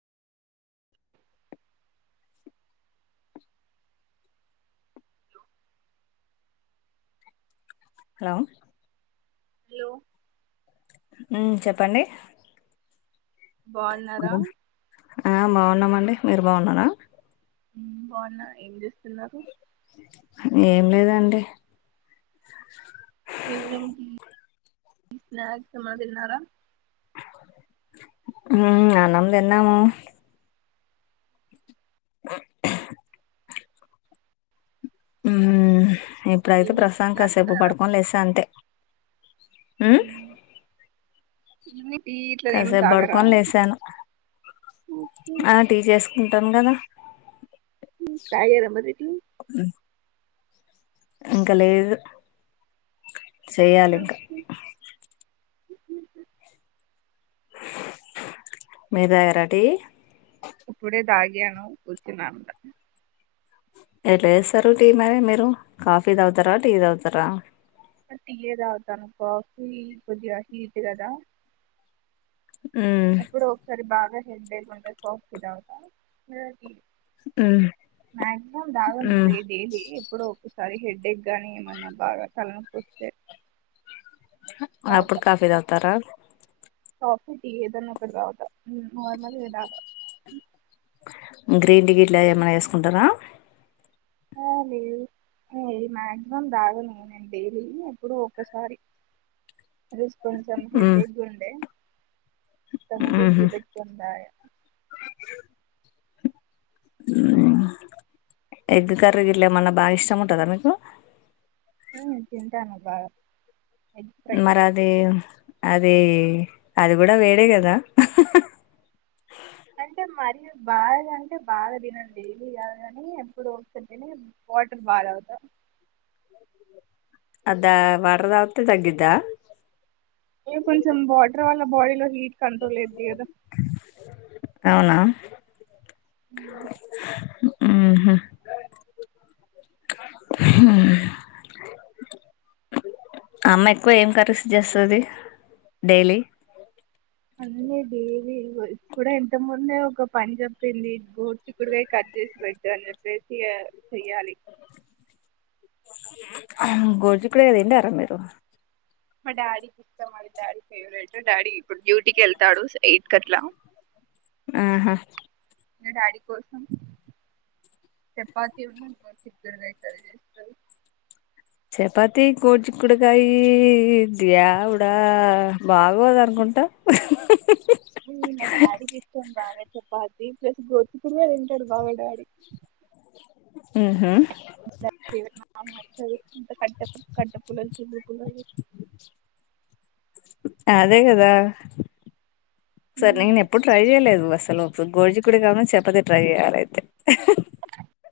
Hello hello ఉమ్ చెప్పండి బాగున్నారా ఆ బాగున్నామండి మీరు బాగున్నారా బావున్నా ఏం చేస్తున్నారు ఏం లేదండి ఈవినింగ్ టీ స్నాక్స్ ఏమన్న తిన్నారా హు మ్ అన్నం తిన్నాము ఉమ్ ఇప్పుడైతే ఈవినింగ్ టీ ప్రస్తుతాని కి కాసేపు తాగారా పడుకోని లేెసా అంతే ఉ ఇన్ని కాసేపు పడుకొని లేసాను ఓకే. ఆ టీచేస్ కుంటాను కదా తాగార మరి ఇంకా లేదు చేయాలి ఇంకా ఓకే. మేరా రెడీ ఇప్పుడేదాగేన ఉచనాంద ఎలా చేస్తారు టీ మర మీరు కాఫీ టీ తాగుతారా టీ తాగుతారా టీఏ తాగుతా కాఫీ కొంచెం హిట్ కదా ఉమ్ అప్పుడు ఒకసారి బాగా హెడ్ బేక్ంటే కోక్ ఇదతలా ఉమ్ మక్సిమం ఉమ్ దాగీ డైలీ ఎప్పుడ అది హెడేక్ గాని ఏమన్నా బాగా తలనొకి వస్తే అప్పుడు కాఫీ తాగుతారా కాఫి ఏదన్నా ఒకడ కావతా నర్మలీ ఏదగా గ్రీన్ టీ ఇట్లా ఏమనా వేసుకుంటారా ఆ లేదు మాయాక్సిమం తాగలే నేను డైలీ ఎప్పుడు ఒకసారి కొంచెం ఉమ్ హేడేక్ ఉండే ఇంతకుముందు టీ ఉహు పెట్టుకున్నాయి ఎగ్ కర్రీ గిట్ల ఏమన్నా బాగా ఇష్టం ఉంటుందా మీకు హు తింటాను బాగా ఎగ్ ఫ్రై మరి అది అదే అదే కూడా వేడి కదా అంటే మరి బాగా అంటే బాగా తినండి డైలీ కాదు కాని ఎప్పుడు వస్తుంటేనే వాట్ [unintelligible] అదా వాటర్ తాగితే తగ్గుతదా ఇ కొంచెం వాటర్ వాల్ల బాడీలో హీట్ కంట్రోల్ అద్ది కదా అవునా ఉహ్ ఉహు అమ్మ ఎక్కువ ఏం కర్రీస్ చేస్తుది డైలీ అన్నేది ఇప్పు ఇంత ముంద ఒక పని చెప్పింది గోరుచిక్కుడుకాయ కట్ చేసి పెట్టి అ చెప్పేసిచెయ్యాలి గోరుచిక్కుడుకాయ తింటారా మీరు మా డాడీకి ఇష్టం మా డాడీ ఫేవరెట్ డాడీ ఇప్పుడు డ్యూటీకి వెళ్తాడు ఎయిత్ అట్లా ఆహా మీ డాడీ కోసం చపాతి ఉన్నా గోరుచిక్కుడుకాయ కర్రీ చేస్తారు చపాతి గోరుచిక్కుడుకాయ ఈఈ దేవుడు బాగోదు అనుకుంటా ఉమ్ మా డాడి కి ఇష్టం బాగా చపాతి వి ప్లస్ గోరుచిక్కుడుకాయ తింటాడు బాగా డాడీ ఉహు [unintelligible] మా అమ్మ వస్తుంది అ కట్ట పూ కట్ట పూలాలు చీపురి పూలలు అదే కదా సరే నేను ఎప్పుడు ట్రై చేయలేదు బస్ అసలు ఒక గోడి చిక్కుడుకాయ చపాతీ ట్రై చేయాలయితే